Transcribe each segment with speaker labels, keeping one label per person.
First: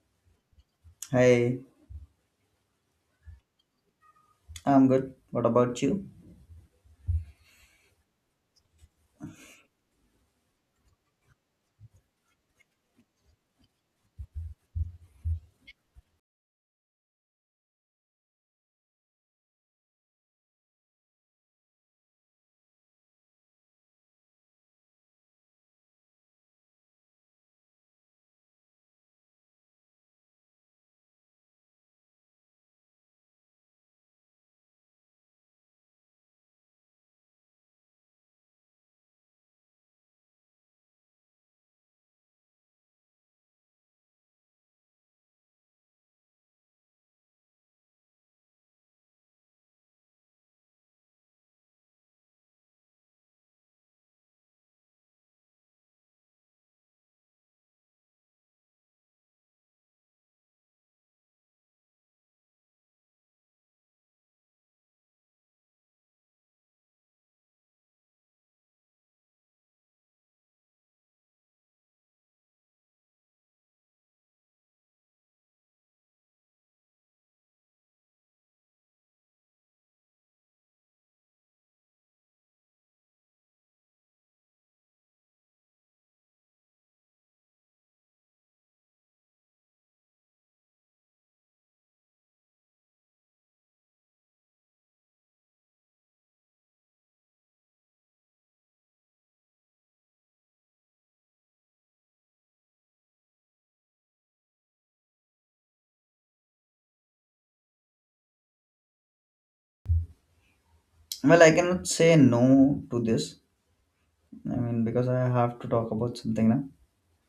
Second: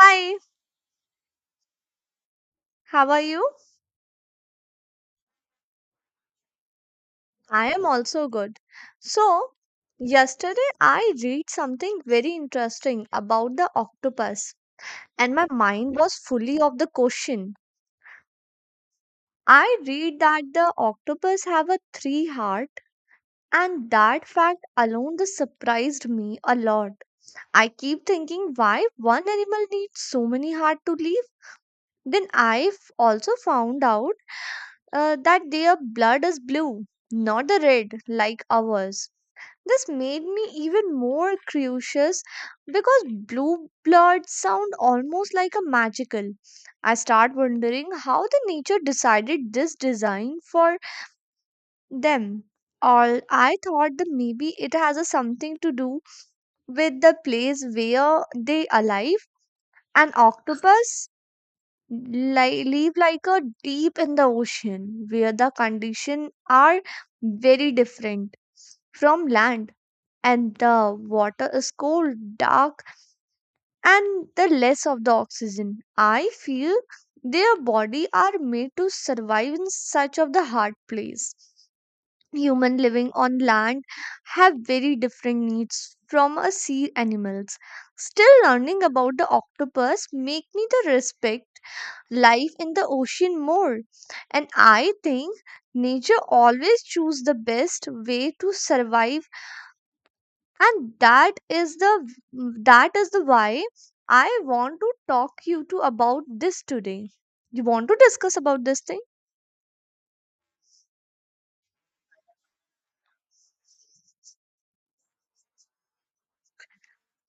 Speaker 1: Hi,
Speaker 2: Hi,
Speaker 1: how are you?
Speaker 2: I'm good. What about you?
Speaker 1: I am also good. So, yesterday I read something very interesting about the octopus, and my mind was fully of the question. I read that the octopus have a three heart, and that fact alone the surprised me a lot. I keep thinking why one animal needs so many heart to live. Then i also found out that their blood is blue, not the red like ours. This made me even more curious because blue blood sound almost like a magical. I start wondering how the nature decided this design for them. Or I thought that maybe it has a something to do with the place where they alive. An octopus live like a deep in the ocean where the conditions are very different from land and the water is cold dark and the less of the oxygen I feel their body are made to survive in such of the hard place human living on land have very different needs from a sea animals still learning about the octopus make me the respect life in the ocean more. And I think nature always choose the best way to survive and that is the why I want to talk you to about this today. You want to discuss about this thing?
Speaker 2: Well, I cannot say no to this. I mean, because I have to talk about something now.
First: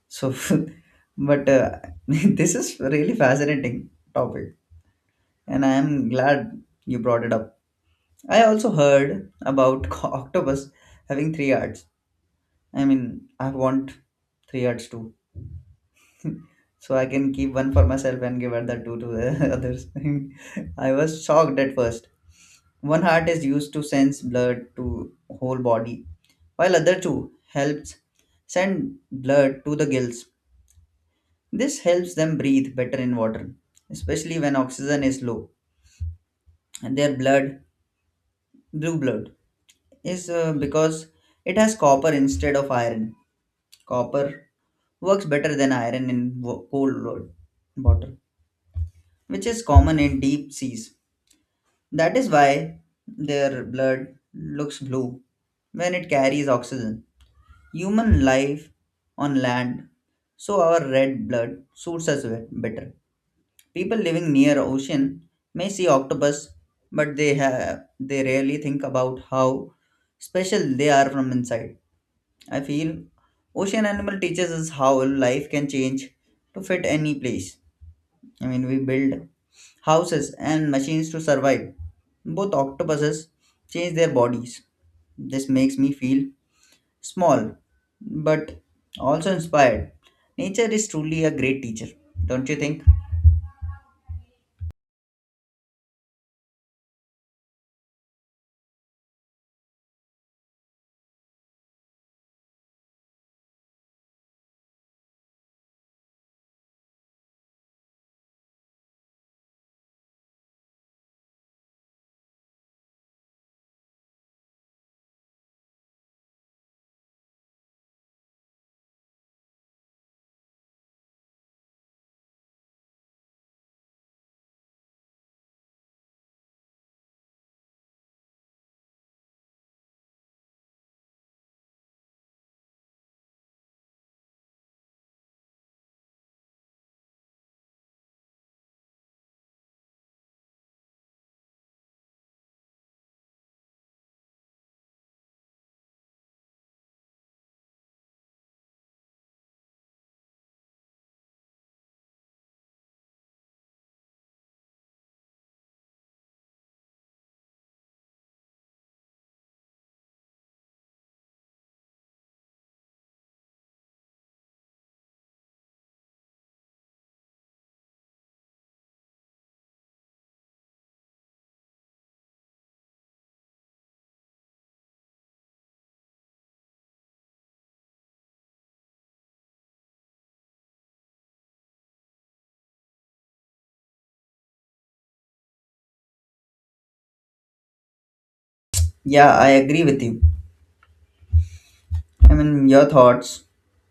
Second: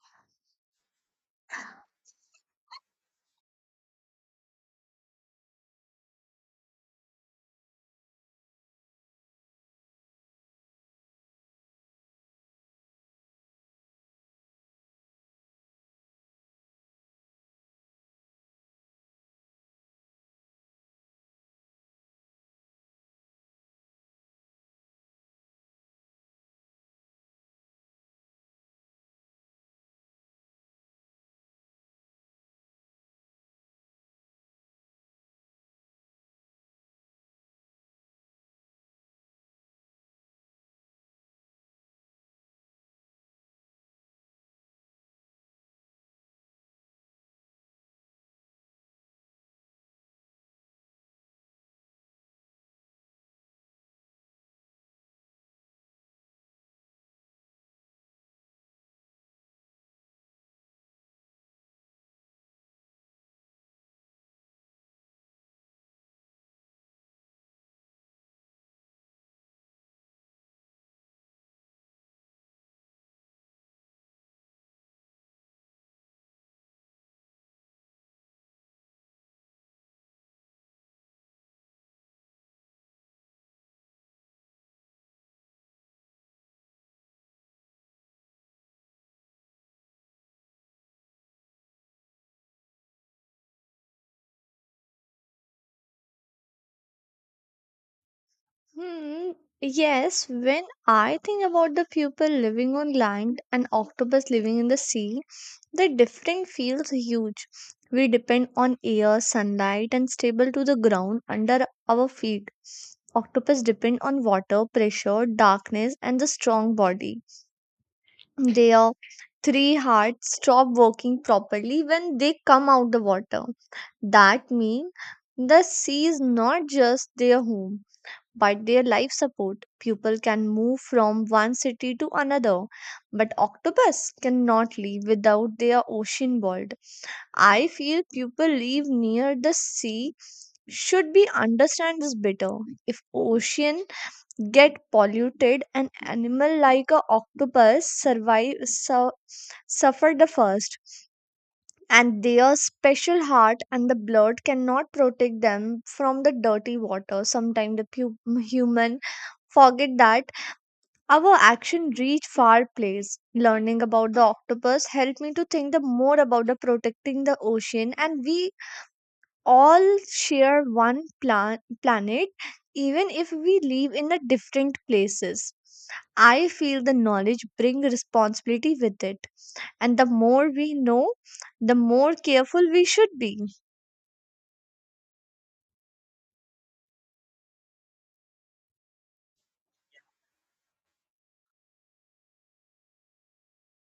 Speaker 2: So, but this is really fascinating topic, and I am glad you brought it up. I also heard about octopus having three hearts. I mean, I want three hearts too. So I can keep one for myself and give other two to the others. I was shocked at first. One heart is used to sense blood to whole body, while other two helps send blood to the gills. This helps them breathe better in water, especially when oxygen is low. And their blood, blue blood, is because it has copper instead of iron. Copper works better than iron in cold blood water, which is common in deep seas. That is why their blood looks blue when it carries oxygen. Human life on land, so our red blood suits us better. People living near ocean may see octopus, but they rarely think about how special they are from inside. I feel ocean animal teaches us how life can change to fit any place. I mean, we build houses, and machines to survive. Both octopuses change their bodies. This makes me feel small, but also inspired. Nature is truly a great teacher, don't you think?
Speaker 1: Hmm, yes, when I think about the people living on land and octopus living in the sea, the difference feels huge. We depend on air, sunlight, and stable to the ground under our feet. Octopus depend on water, pressure, darkness, and the strong body. Their three hearts stop working properly when they come out the water. That means the sea is not just their home but their life support. People can move from one city to another, but octopus cannot live without their ocean world. I feel people live near the sea should be understand this better. If ocean get polluted, an animal like a octopus survive suffer the first and their special heart and the blood cannot protect them from the dirty water. Sometimes the human forget that our action reach far place. Learning about the octopus helped me to think the more about the protecting the ocean, and we all share one planet, even if we live in a different places. I feel the knowledge bring responsibility with it and the more we know the more careful we should be.
Speaker 2: Yeah, I agree with you. I mean, your thoughts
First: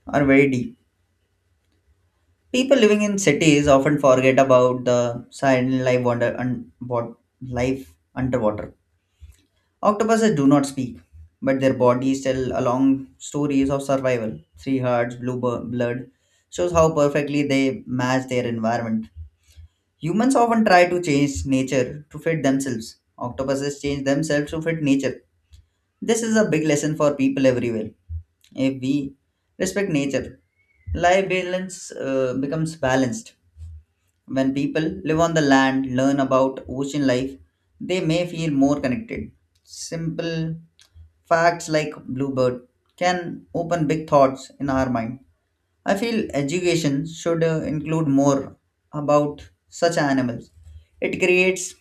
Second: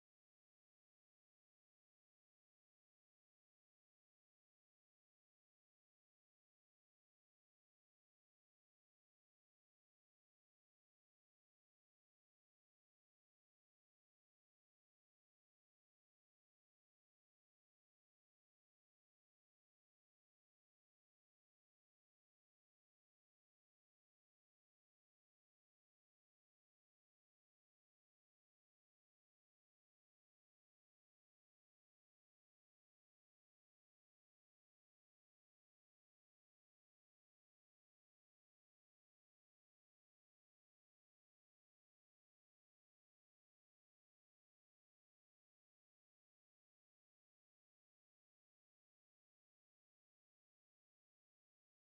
Speaker 2: are very deep. People living in cities often forget about the silent life wonder and what life underwater. Octopuses do not speak, but their bodies tell a long stories of survival. Three hearts, blood shows how perfectly they match their environment. Humans often try to change nature to fit themselves. Octopuses change themselves to fit nature. This is a big lesson for people everywhere. If we respect nature, life balance becomes balanced. When people live on the land, learn about ocean life, they may feel more connected. Simple facts like Bluebird can open big thoughts in our mind. I feel education should include more about such animals. It creates,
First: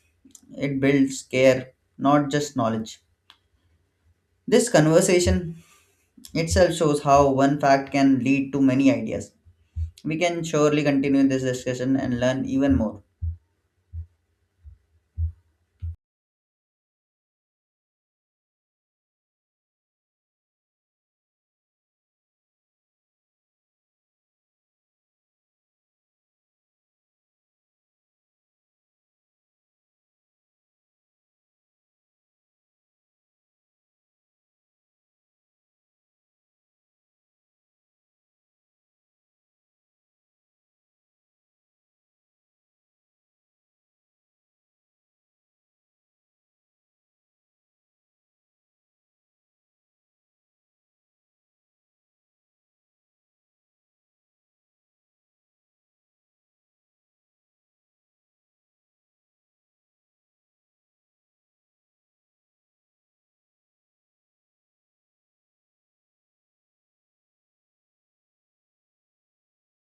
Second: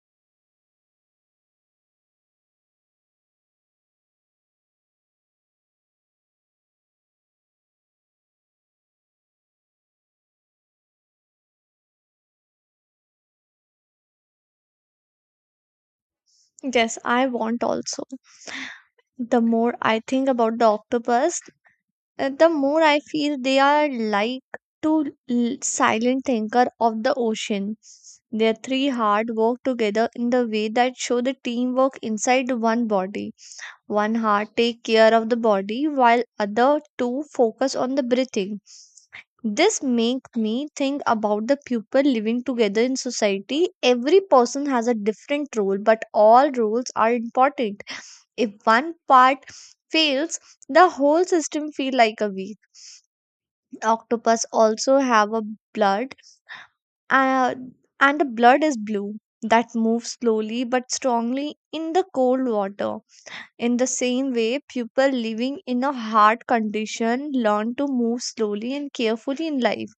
Speaker 2: it builds care, not just knowledge. This conversation itself shows how one fact can lead to many ideas. We can surely continue this discussion and learn even more.
Speaker 1: Yes, I want also the more I think about the octopus, the more I feel they are like two silent thinker of the ocean. Their three heart work together in the way that show the teamwork inside one body. One heart take care of the body while other two focus on the breathing. This make me think about the people living together in society. Every person has a different role but all roles are important. If one part fails the whole system feel like a weak. Octopus also have a blood, uh, and the blood is blue that moves slowly but strongly in the cold water. In the same way, people living in a hard condition learn to move slowly and carefully in life.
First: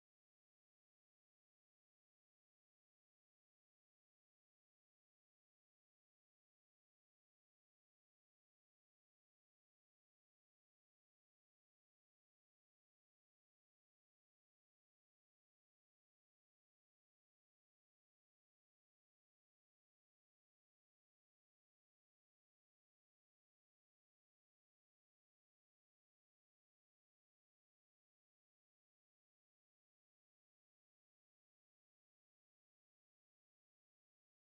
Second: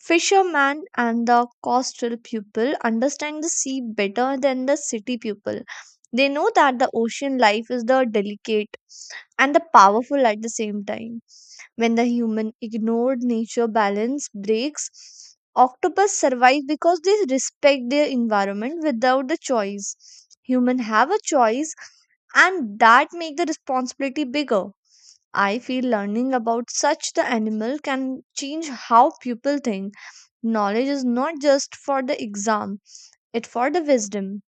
Speaker 1: Fishermen and the coastal people understand the sea better than the city people. They know that the ocean life is the delicate and the powerful at the same time. When the human ignored nature balance breaks, octopus survive because they respect their environment without the choice. Human have a choice and that make the responsibility bigger. I feel learning about such the animal can change how people think. Knowledge is not just for the exam, it for the wisdom.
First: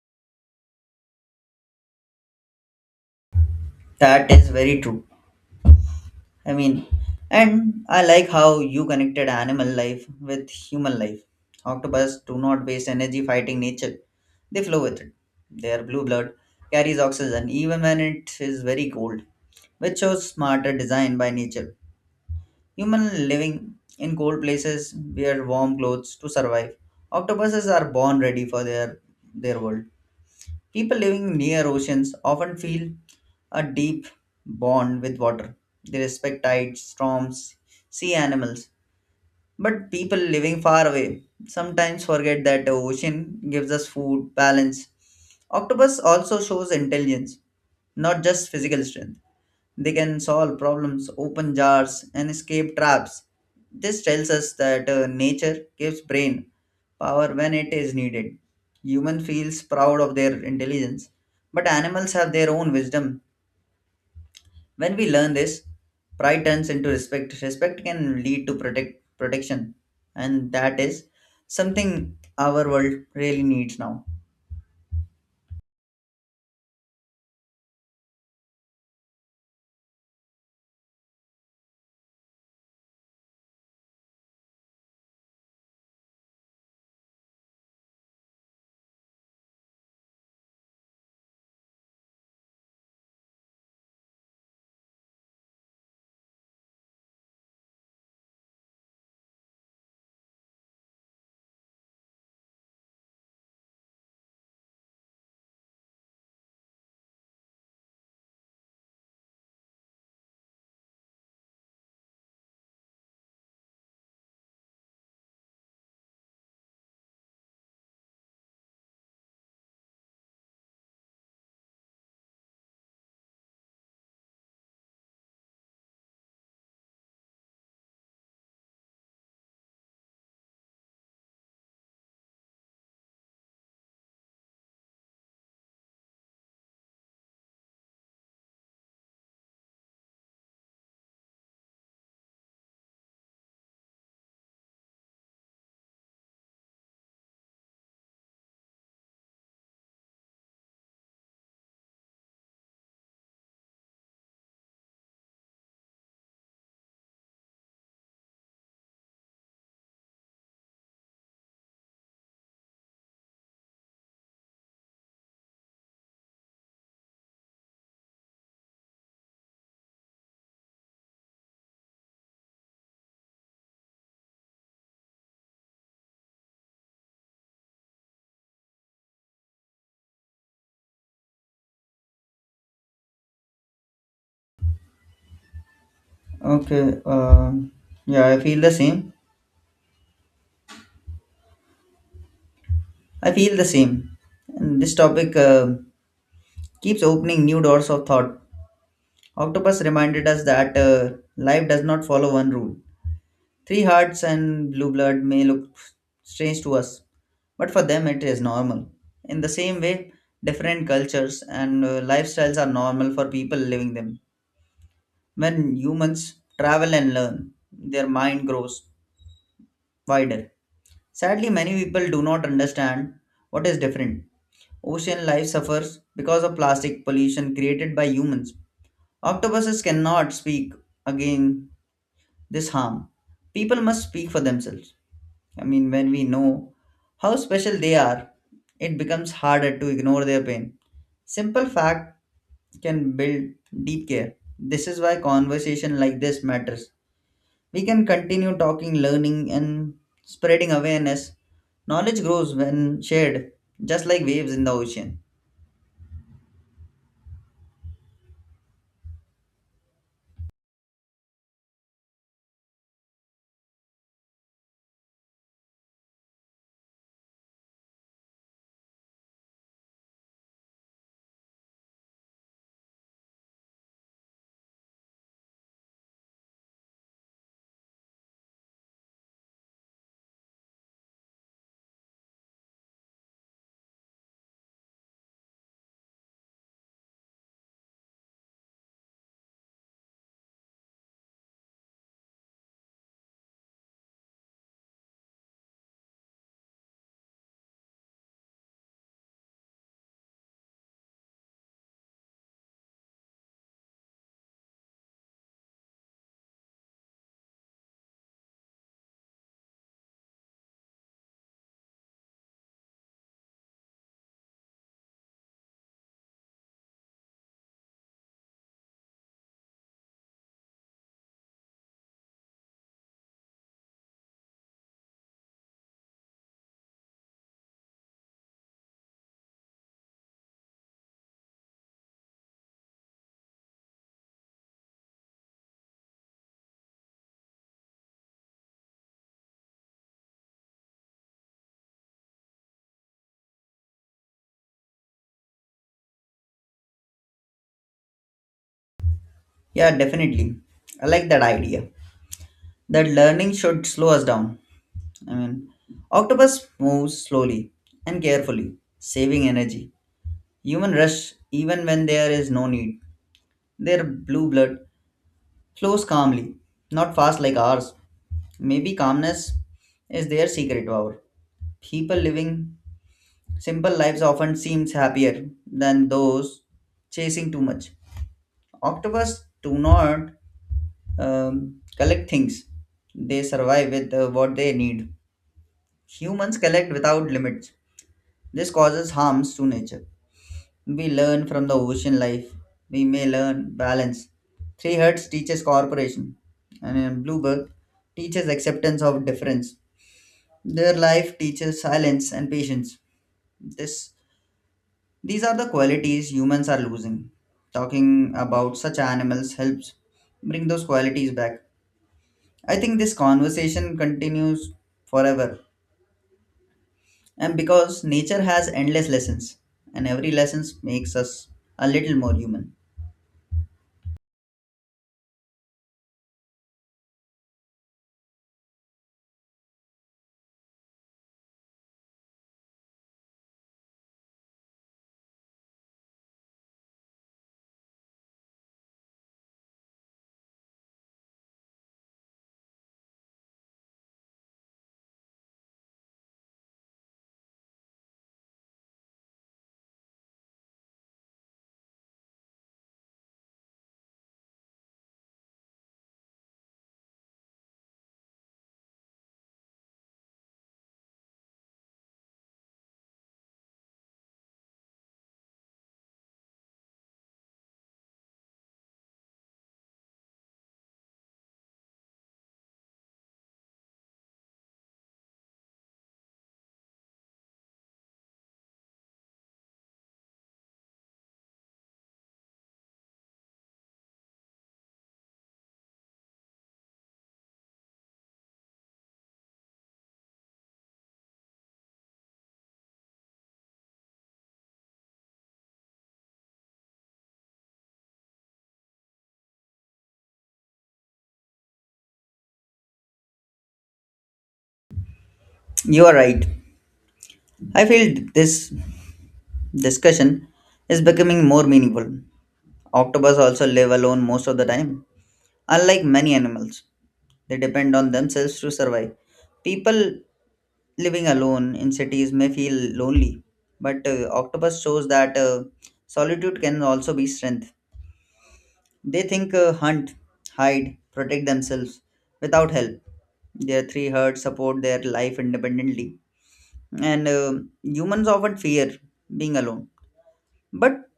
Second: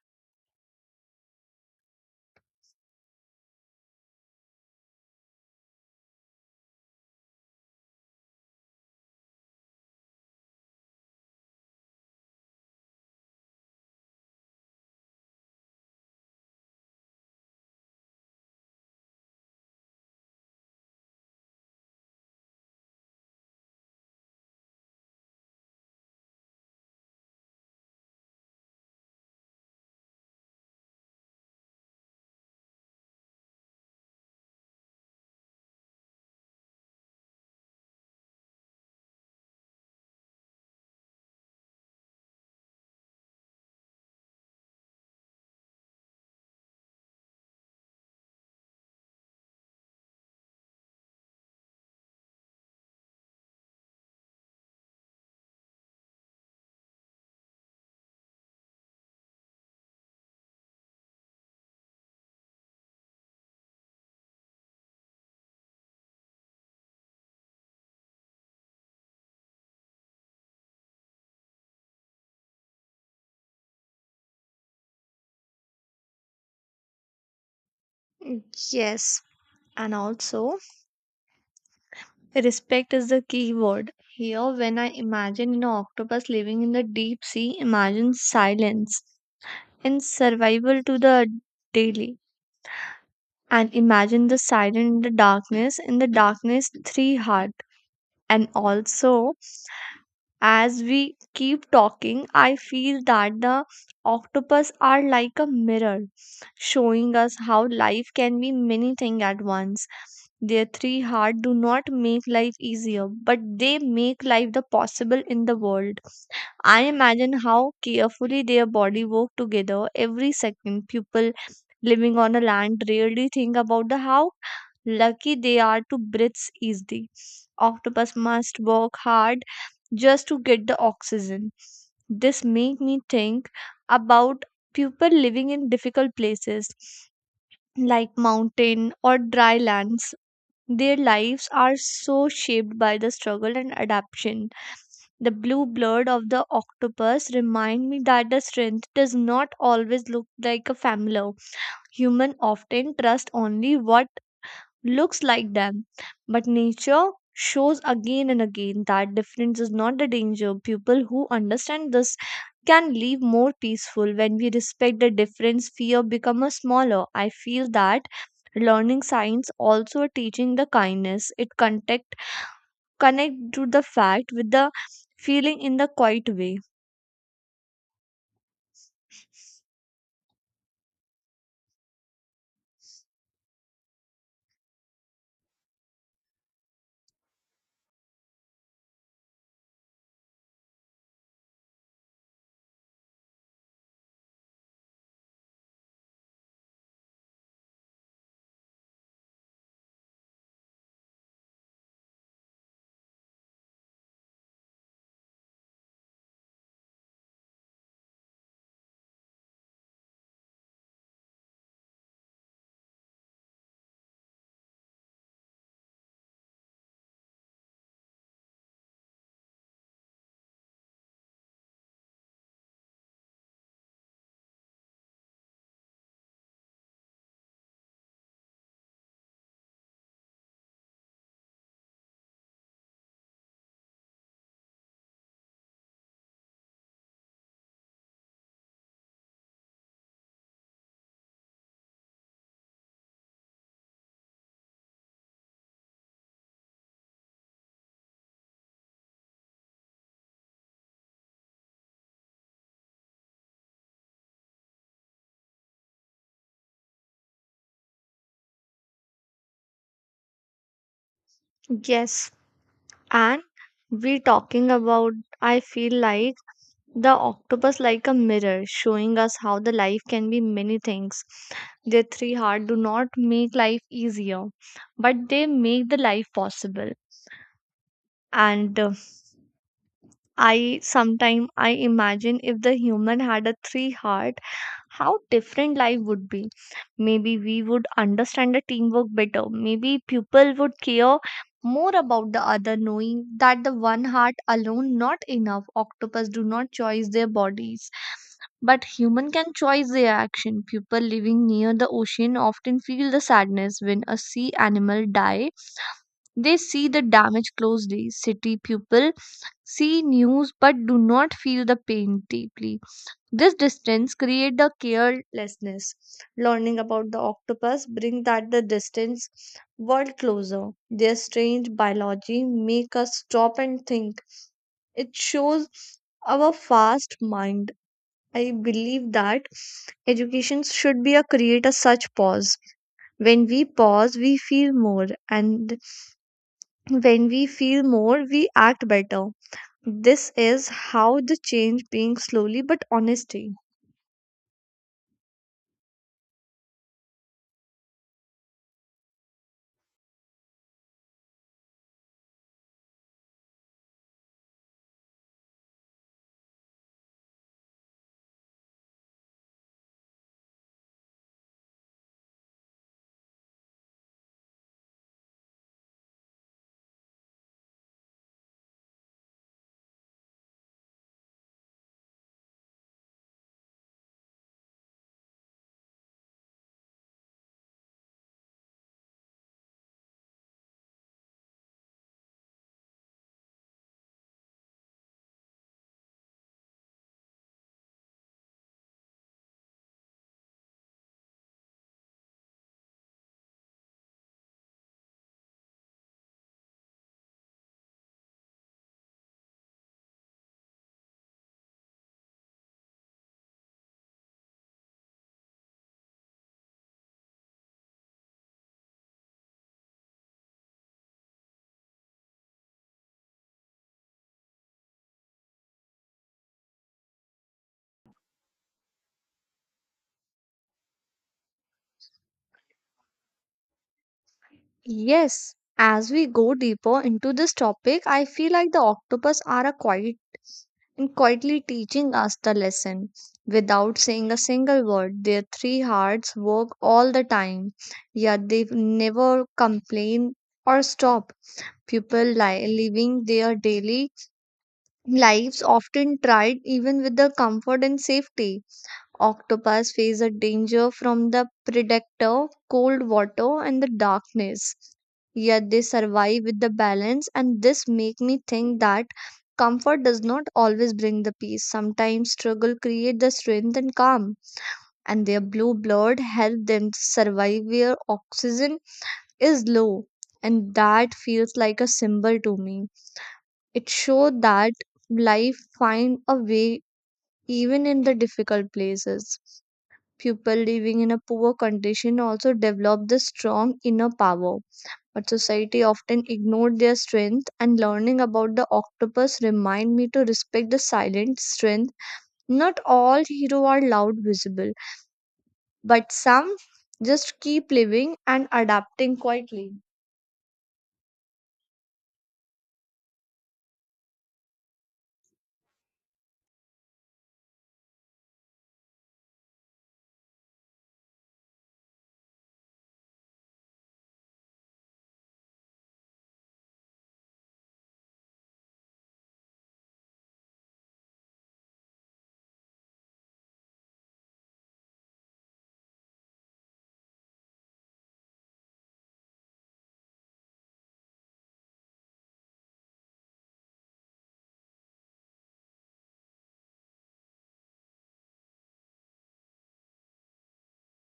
Speaker 2: That is very true. I mean, and I like how you connected animal life with human life. Octopus do not waste energy fighting nature, they flow with it. Their blue blood carries oxygen even when it is very cold, which shows smarter design by nature. Human living in cold places wear warm clothes to survive. Octopuses are born ready for their world. People living near oceans often feel a deep bond with water. They respect tides, storms, sea animals. But people living far away sometimes forget that the ocean gives us food, balance. Octopus also shows intelligence, not just physical strength. They can solve problems, open jars, and escape traps. This tells us that nature gives brain power when it is needed. Human feels proud of their intelligence, but animals have their own wisdom. When we learn this, pride turns into respect. Respect can lead to protection, and that is something our world really needs now.
Speaker 1: Mm, yes, and also respect is the key word. Here when I imagine an octopus living in the deep sea, imagine silence and survival to the daily. And imagine the silence in the darkness three heart. And also as we keep talking, I feel that the octopus are like a mirror, showing us how life can be many things at once. Their three hearts do not make life easier, but they make life the possible in the world. I imagine how carefully their body work together every second. People living on a land rarely think about the how lucky they are to breathe easily. Octopus must work hard just to get the oxygen. This make me think about people living in difficult places like mountain or dry lands. Their lives are so shaped by the struggle and adaptation. The blue blood of the octopus remind me that the strength does not always look like a familiar. Human often trust only what looks like them. But nature shows again and again that difference is not the danger. People who understand this can live more peaceful when we respect the difference fear becomes smaller. I feel that learning science also teaching the kindness. It connect to the fact with the feeling in the quiet way.
Speaker 2: Okay. Yeah, I feel the same. I feel the same. And this topic keeps opening new doors of thought. Octopus reminded us that life does not follow one rule. Three hearts and blue blood may look strange to us, but for them it is normal. In the same way, different cultures and lifestyles are normal for people living them. When humans travel and learn, their mind grows wider. Sadly, many people do not understand what is different. Ocean life suffers because of plastic pollution created by humans. Octopuses cannot speak again this harm. People must speak for themselves. I mean, when we know how special they are, it becomes harder to ignore their pain. Simple fact can build deep care. This is why conversation like this matters. We can continue talking, learning, and spreading awareness. Knowledge grows when shared, just like waves in the ocean.
Speaker 1: Yes, and we talking about I feel like the octopus like a mirror, showing us how the life can be many things. Their three heart do not make life easier, but they make the life possible. And I sometime I imagine if the human had a three heart, how different life would be. Maybe we would understand the teamwork better. Maybe people would care more about the other, knowing that the one heart alone not enough. Octopus do not choose their bodies. But human can choose their action. People living near the ocean often feel the sadness when a sea animal die. They see the damage closely. City people see news but do not feel the pain deeply. This distance creates the carelessness. Learning about the octopus brings that the distance world closer. Their strange biology make us stop and think. It shows our fast mind. I believe that education should be a create a such pause. When we pause, we feel more, and when we feel more, we act better. This is how the change being slowly but honesty.
Speaker 2: Yeah, definitely. I like that idea. That learning should slow us down. I mean, octopus moves slowly and carefully, saving energy. Human rush even when there is no need. Their blue blood flows calmly, not fast like ours. Maybe calmness is their secret power. People living simple lives often seems happier than those chasing too much. Octopus do not collect things; they survive with what they need. Humans collect without limits. This causes harms to nature. We learn from the ocean life. We may learn balance. Three Hertz teaches cooperation, and in Bluebird teaches acceptance of difference. Their life teaches silence and patience. This, these are the qualities humans are losing. Talking about such animals helps bring those qualities back. I think this conversation continues forever, and because nature has endless lessons, and every lesson makes us a little more human.
Speaker 1: Yes, as we go deeper into this topic, I feel like the octopus are a quiet and quietly teaching us the lesson. Without saying a single word, their three hearts work all the time, yet they never complain or stop. People living their daily lives often tried even with the comfort and safety. Octopus face a danger from the predator, cold water, and the darkness. Yet they survive with the balance, and this make me think that comfort does not always bring the peace. Sometimes struggle create the strength and calm, and their blue blood help them to survive where oxygen is low. And that feels like a symbol to me. It shows that life find a way even in the difficult places. People living in a poor condition also develop the strong inner power, but society often ignored their strength and learning about the octopus remind me to respect the silent strength. Not all heroes are loud visible, but some just keep living and adapting quietly.
Speaker 2: You are right. I feel this discussion is becoming more meaningful. Octopus also live alone most of the time. Unlike many animals, they depend on themselves to survive. People living alone in cities may feel lonely, but octopus shows that solitude can also be strength. They think, hunt, hide, protect themselves without help. Their three herds support their life independently. And humans often fear being alone, but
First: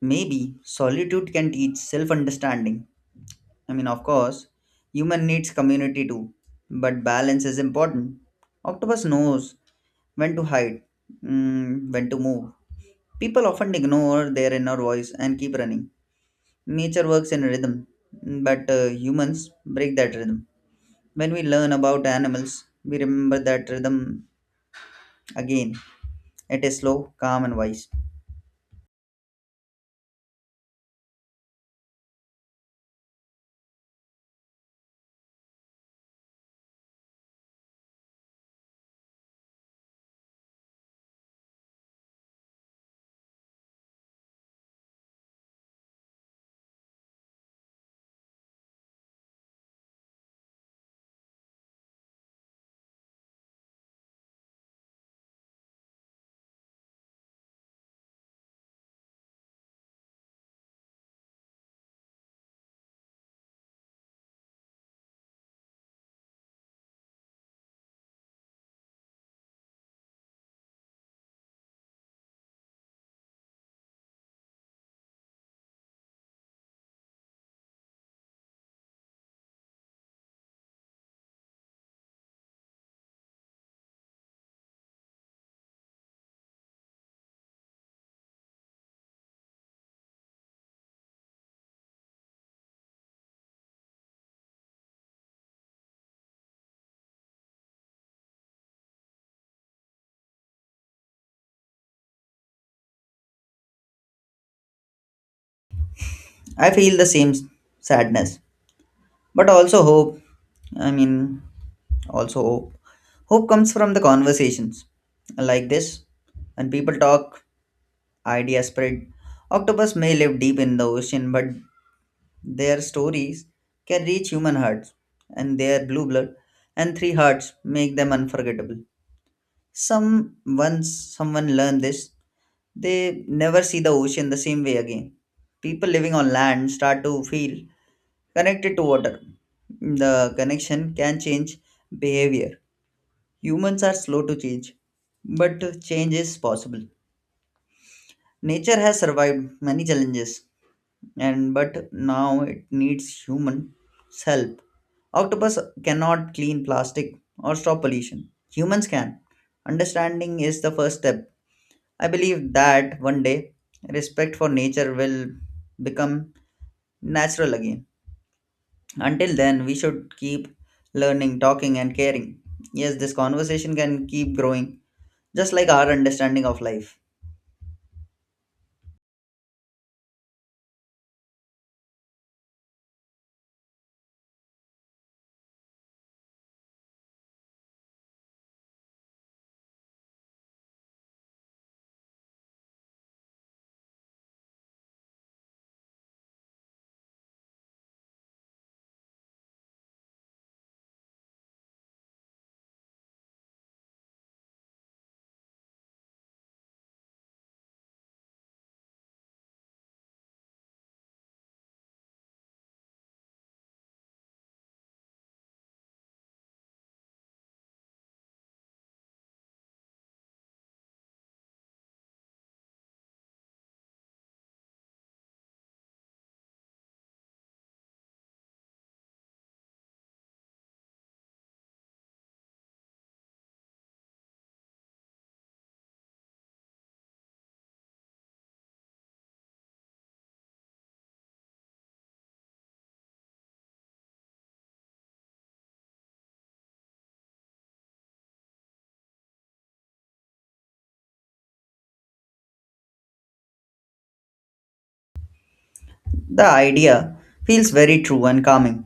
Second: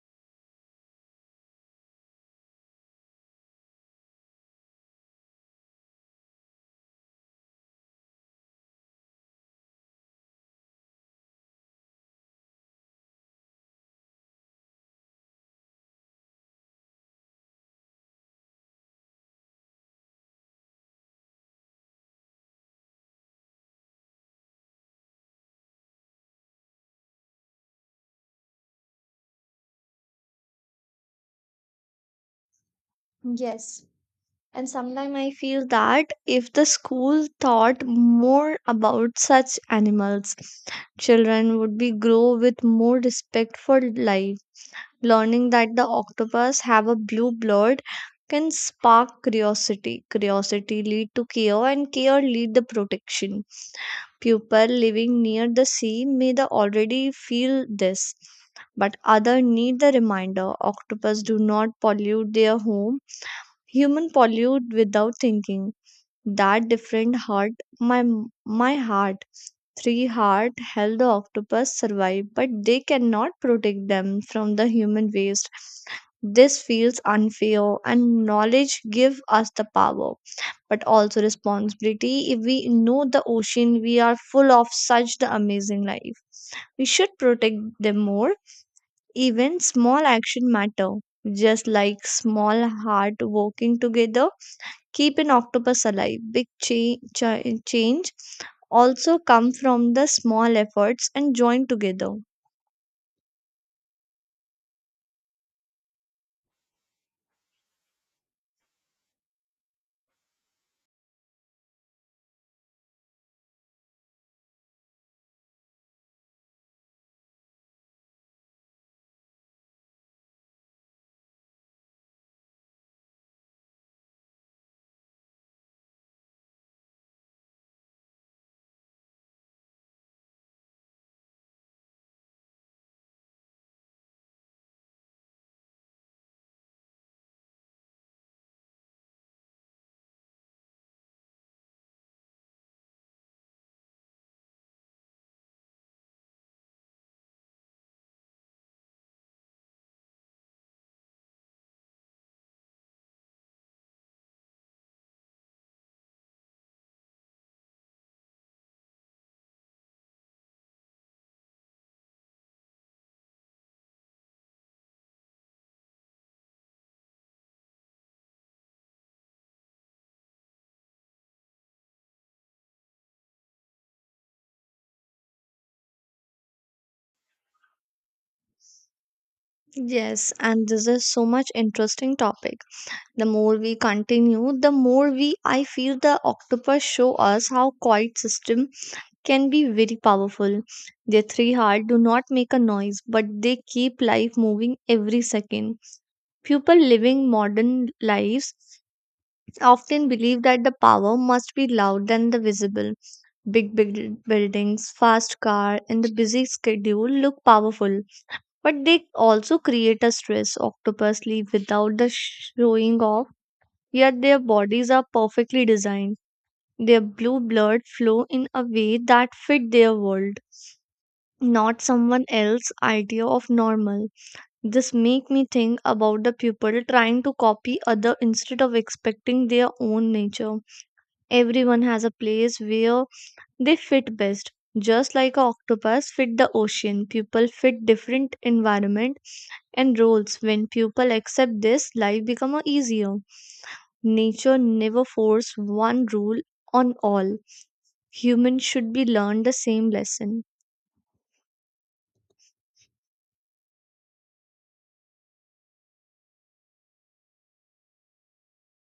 Speaker 2: maybe solitude can teach self understanding. I mean, of course, human needs community too, but balance is important. Octopus knows when to hide, when to move. People often ignore their inner voice and keep running. Nature works in rhythm, but humans break that rhythm. When we learn about animals, we remember that rhythm again. It is slow, calm, and wise.
Speaker 1: Yes. And sometimes I feel that if the school thought more about such animals, children would be grow with more respect for life. Learning that the octopus have a blue blood can spark curiosity. Curiosity lead to care and care lead the protection. People living near the sea may the already feel this, but other need the reminder. Octopus do not pollute their home. Human pollute without thinking. That different hurt my my heart. Three heart help the octopus survive, but they cannot protect them from the human waste. This feels unfair, and knowledge gives us the power, but also responsibility. If we know the ocean, we are full of such the amazing life. We should protect them more. Even small action matter, just like small heart working together keep an octopus alive. Big change also come from the small efforts and join together.
Speaker 2: I feel the sadness but also hope. I mean, also hope hope comes from the conversations like this, and people talk, ideas spread. Octopus may live deep in the ocean, but their stories can reach human hearts, and their blue blood and three hearts make them unforgettable. Some once someone learned this, they never see the ocean the same way again. People living on land start to feel connected to water. The connection can change behavior. Humans are slow to change, but change is possible. Nature has survived many challenges, and but now it needs human help. Octopus cannot clean plastic or stop pollution. Humans can. Understanding is the first step. I believe that one day respect for nature will become natural again. Until then, we should keep learning, talking, and caring. Yes, this conversation can keep growing, just like our understanding of life.
Speaker 1: Yes, and this is so much interesting topic. The more we continue, the more we I feel the octopus show us how quiet system can be very powerful. Their three heart do not make a noise, but they keep life moving every second. People living modern lives often believe that the power must be loud and the visible. Big buildings, fast car, and the busy schedule look powerful, but they also create a stress. Octopus live without the showing off, yet their bodies are perfectly designed. Their blue blood flow in a way that fit their world, not someone else's idea of normal. This make me think about the people trying to copy other instead of expecting their own nature. Everyone has a place where they fit best. Just like a octopus fit the ocean, people fit different environment and roles. When people accept this, life become a easier. Nature never force one rule on all. Humans should be learned the same lesson.
Speaker 2: The idea feels very true and calming.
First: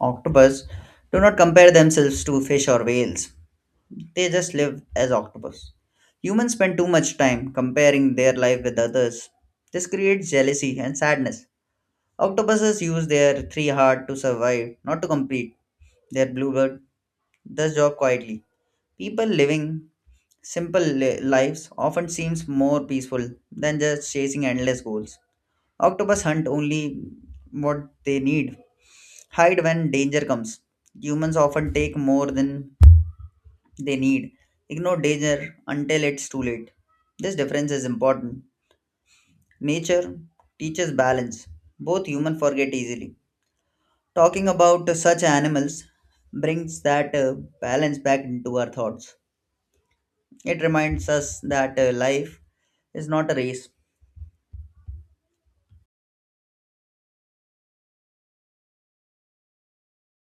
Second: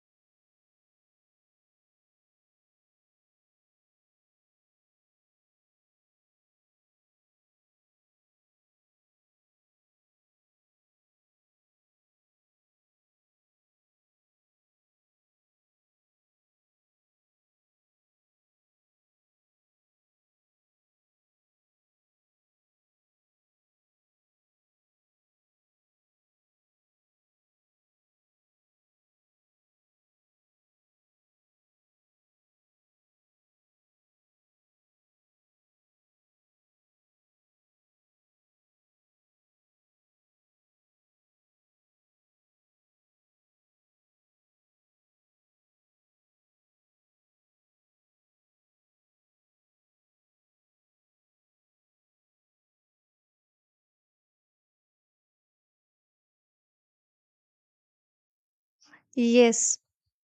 Speaker 2: Octopus do not compare themselves to fish or whales, they just live as octopus. Humans spend too much time comparing their life with others. This creates jealousy and sadness. Octopuses use their three heart to survive, not to compete. Their bluebird does job quietly. People living lives often seems more peaceful than just chasing endless goals. Octopus hunt only what they need, hide when danger comes. Humans often take more than they need, ignore danger until it's too late. This difference is important. Nature teaches balance. Both human forget easily. Talking about such animals brings that balance back into our thoughts. It reminds us that life is not a race.
Speaker 1: Yes,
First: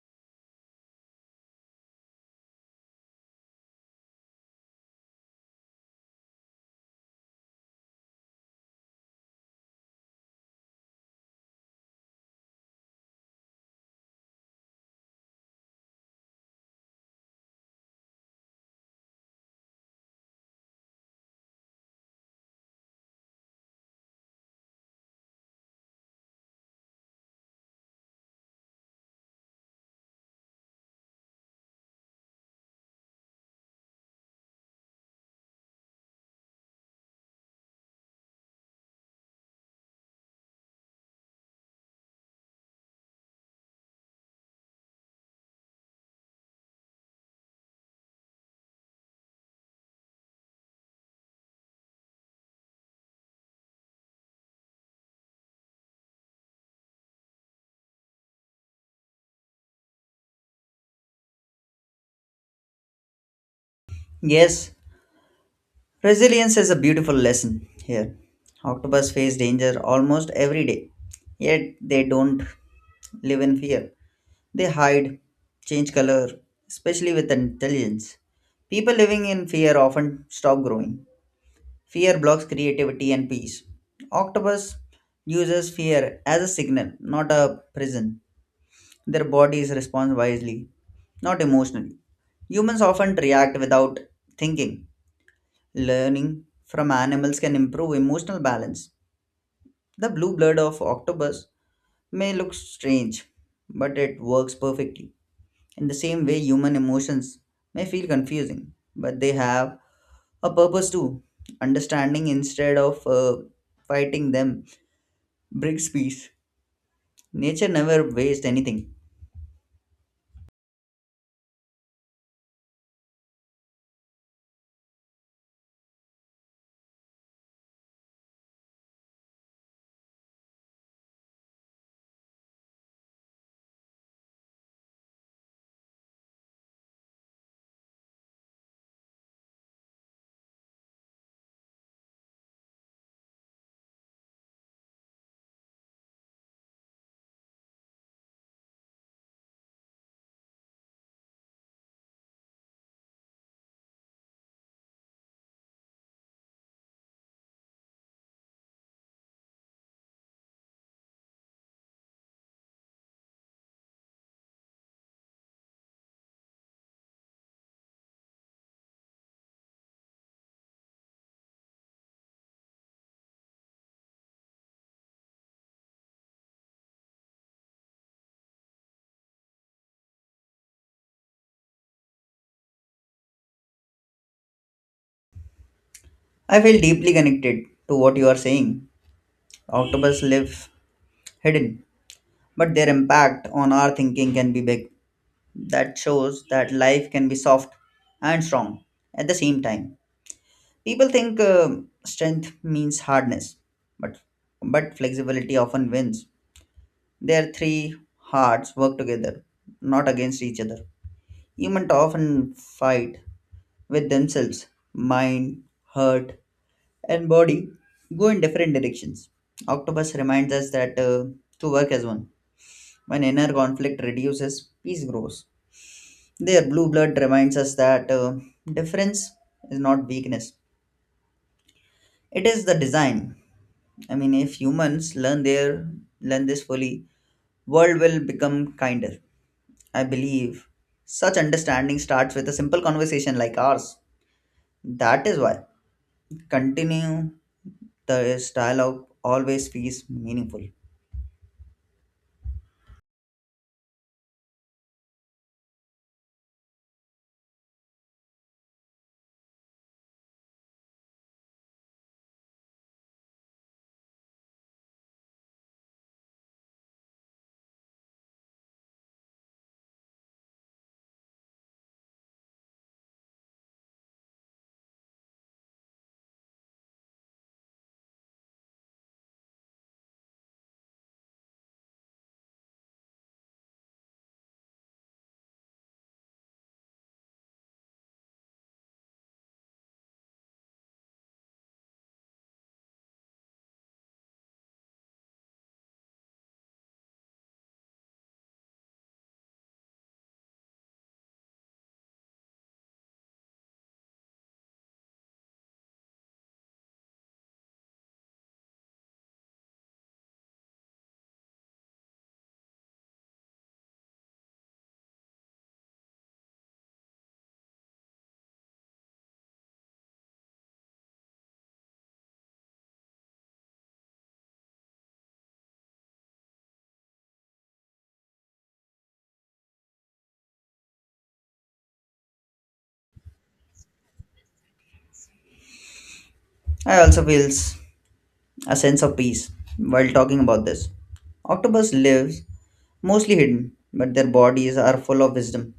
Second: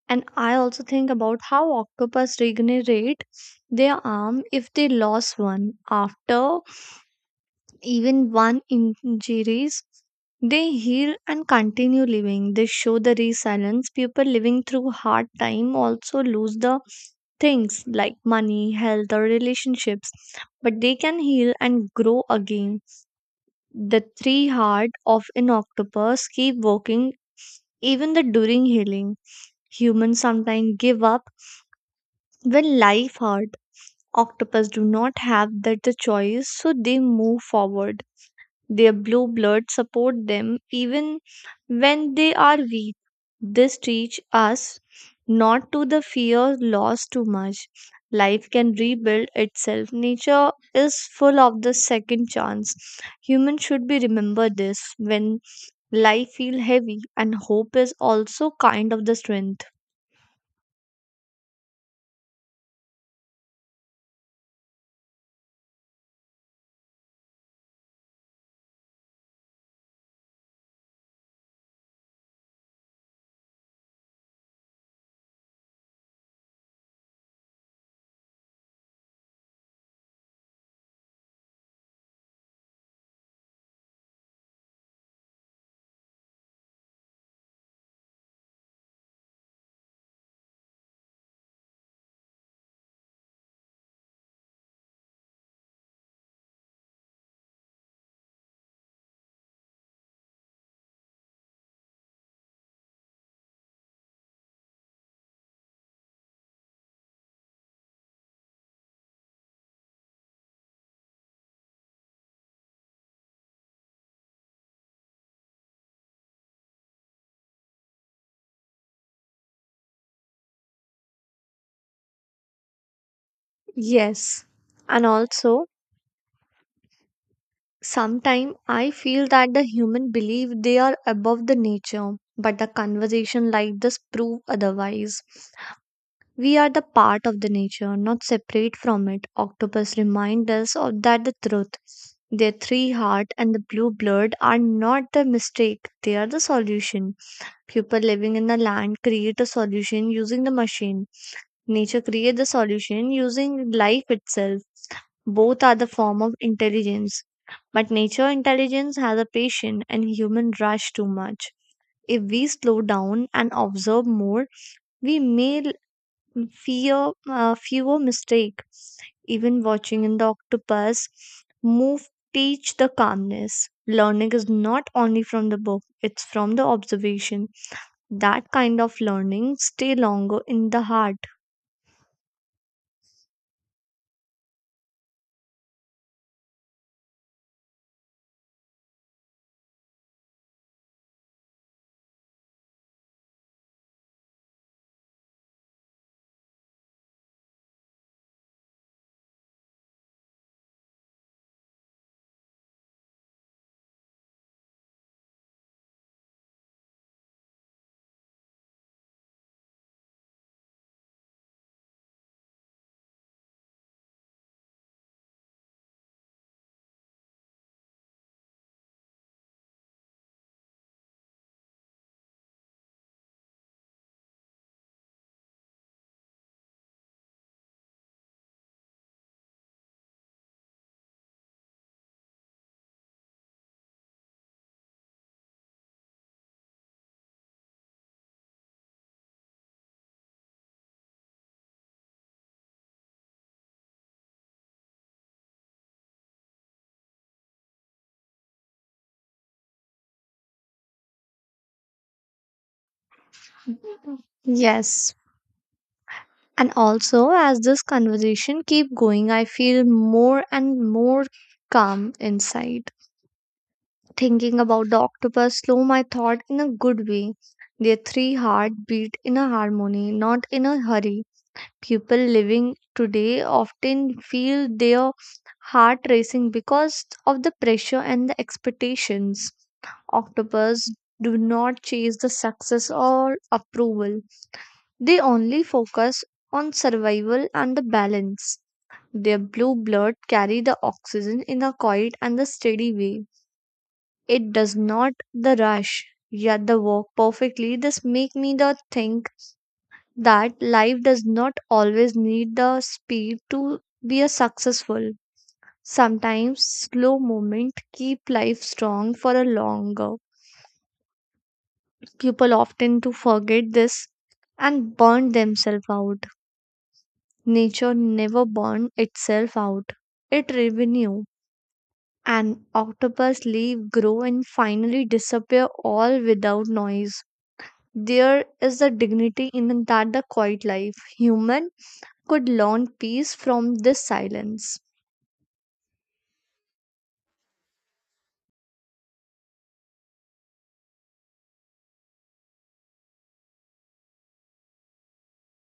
Speaker 1: and I also think about how octopus regenerate their arm if they lost one after even one injuries they heal and continue living. They show the resilience. People living through hard time also lose the things like money, health, or relationships, but they can heal and grow again. The three heart of an octopus keep working even the during healing. Humans sometimes give up when life hurt. Octopus do not have that the choice, so they move forward. Their blue blood support them even when they are weak. This teach us not to the fear loss too much. Life can rebuild itself. Nature is full of the second chance. Humans should be remember this when life feel heavy, and hope is also kind of the strength.
Speaker 2: Yes, resilience is a beautiful lesson here. Octopus face danger almost every day, yet they don't live in fear. They hide, change color, especially with intelligence. People living in fear often stop growing. Fear blocks creativity and peace. Octopus uses fear as a signal, not a prison. Their bodies respond wisely, not emotionally. Humans often react without thinking. Learning from animals can improve emotional balance. The blue blood of octopus may look strange, but it works perfectly. In the same way, human emotions may feel confusing, but they have a purpose too. Understanding instead of fighting them brings peace. Nature never wastes anything.
Speaker 1: Yes. And also sometimes I feel that the human believe they are above the nature, but the conversation like this prove otherwise. We are the part of the nature, not separate from it. Octopus remind us of that the truth. Their three heart and the blue blood are not the mistake, they are the solution. People living in the land create a solution using the machine. Nature create the solution using life itself. Both are the form of intelligence, but nature intelligence has a patient and human rush too much. If we slow down and observe more, we may fear fewer mistake. Even watching an octopus move teach the calmness. Learning is not only from the book; it's from the observation. That kind of learning stay longer in the heart.
Speaker 2: I feel deeply connected to what you are saying. Octopus live hidden, but their impact on our thinking can be big. That shows that life can be soft and strong at the same time. People think strength means hardness, but flexibility often wins. Their three hearts work together, not against each other. Humans often fight with themselves. Mind, heart, and body go in different directions. Octopus reminds us that, to work as one. When inner conflict reduces, peace grows. Their blue blood reminds us that difference is not weakness. It is the design. I mean, if humans learn this fully, world will become kinder. I believe such understanding starts with a simple conversation like ours. That is why continue the dialogue always feels meaningful.
Speaker 1: Yes, and also, as this conversation keep going, I feel more and more calm inside. Thinking about the octopus slow my thought in a good way. Their three heart beat in a harmony, not in a hurry. People living today often feel their heart racing because of the pressure and the expectations. Octopus do not chase the success or approval, they only focus on survival and the balance. Their blue blood carry the oxygen in a quiet and the steady way. It does not the rush, yet the work perfectly. This make me the think that life does not always need the speed to be a successful. Sometimes slow movement keep life strong for a longer. People often to forget this and burn themselves out. Nature never burned itself out. It renewed, and octopus live, grow, and finally disappear all without noise. There is a dignity in that the quiet life. Human could learn peace from this silence.
Speaker 2: I also feels a sense of peace while talking about this. Octopus lives mostly hidden, but their bodies are full of wisdom.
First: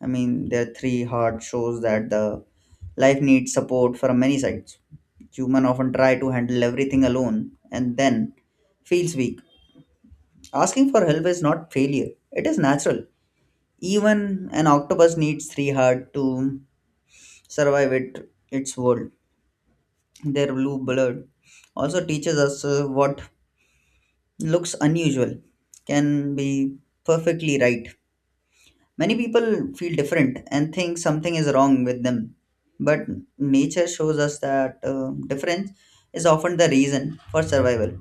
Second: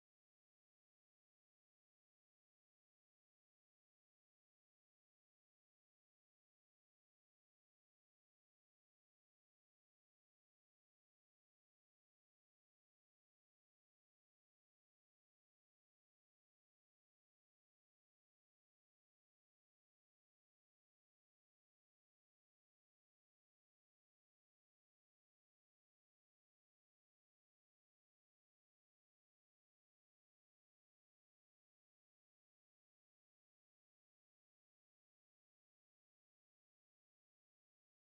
Speaker 2: I mean, their three heart shows that the life needs support from many sides. Human often try to handle everything alone and then feels weak. Asking for help is not failure; it is natural. Even an octopus needs three heart to survive its world. Their blue blood also teaches us what looks unusual can be perfectly right. Many people feel different and think something is wrong with them. But nature shows us that difference is often the reason for survival.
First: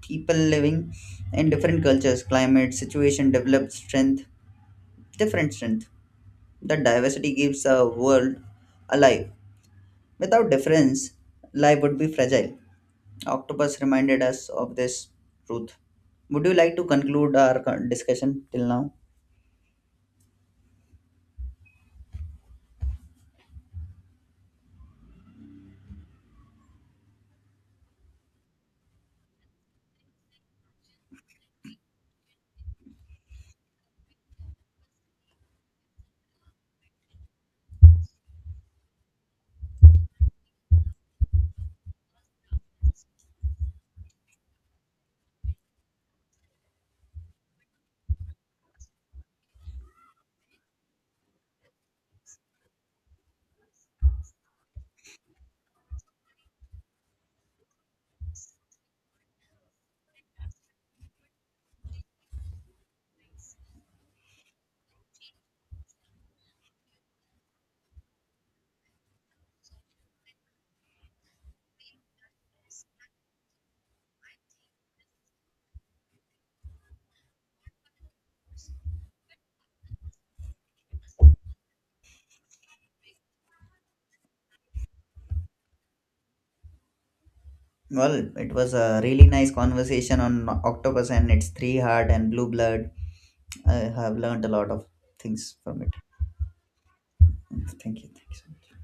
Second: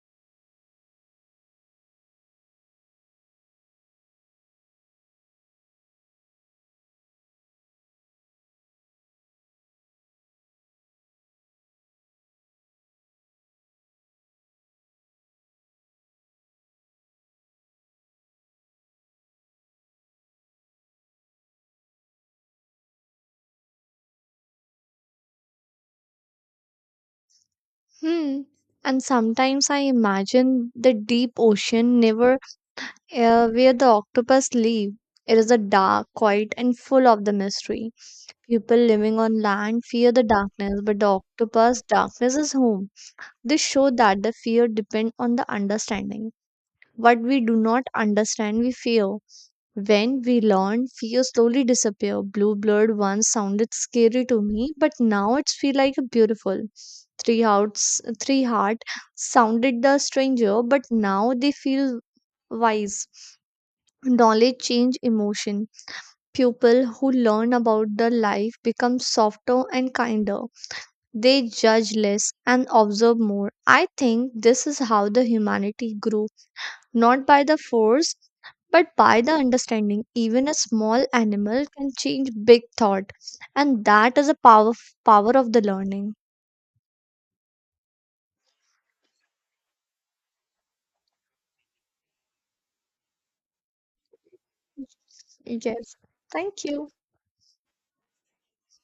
Speaker 2: People living in different cultures, climate, situation develop different strength. That diversity keeps a world alive. Without difference, life would be fragile. Octopus reminded us of this truth. Would you like to conclude our discussion till now?
Speaker 1: Hmm. And sometimes I imagine the deep ocean never where the octopus live. It is a dark, quiet, and full of the mystery. People living on land fear the darkness, but the octopus, darkness is home. This show that the fear depends on the understanding. What we do not understand, we fear. When we learn, fear slowly disappear. Blue blood once sounded scary to me, but now it's feel like a beautiful. Three hearts, three heart sounded the stranger, but now they feel wise. Knowledge change emotion. People who learn about the life become softer and kinder. They judge less and observe more. I think this is how the humanity grew, not by the force, but by the understanding. Even a small animal can change big thought, and that is a power of the learning.
Speaker 2: Well, it was a really nice conversation on octopus and its three heart and blue blood. I have learned a lot of things from it.
Speaker 1: Yes. Thank you.
Speaker 2: Thank you. Thank you so much.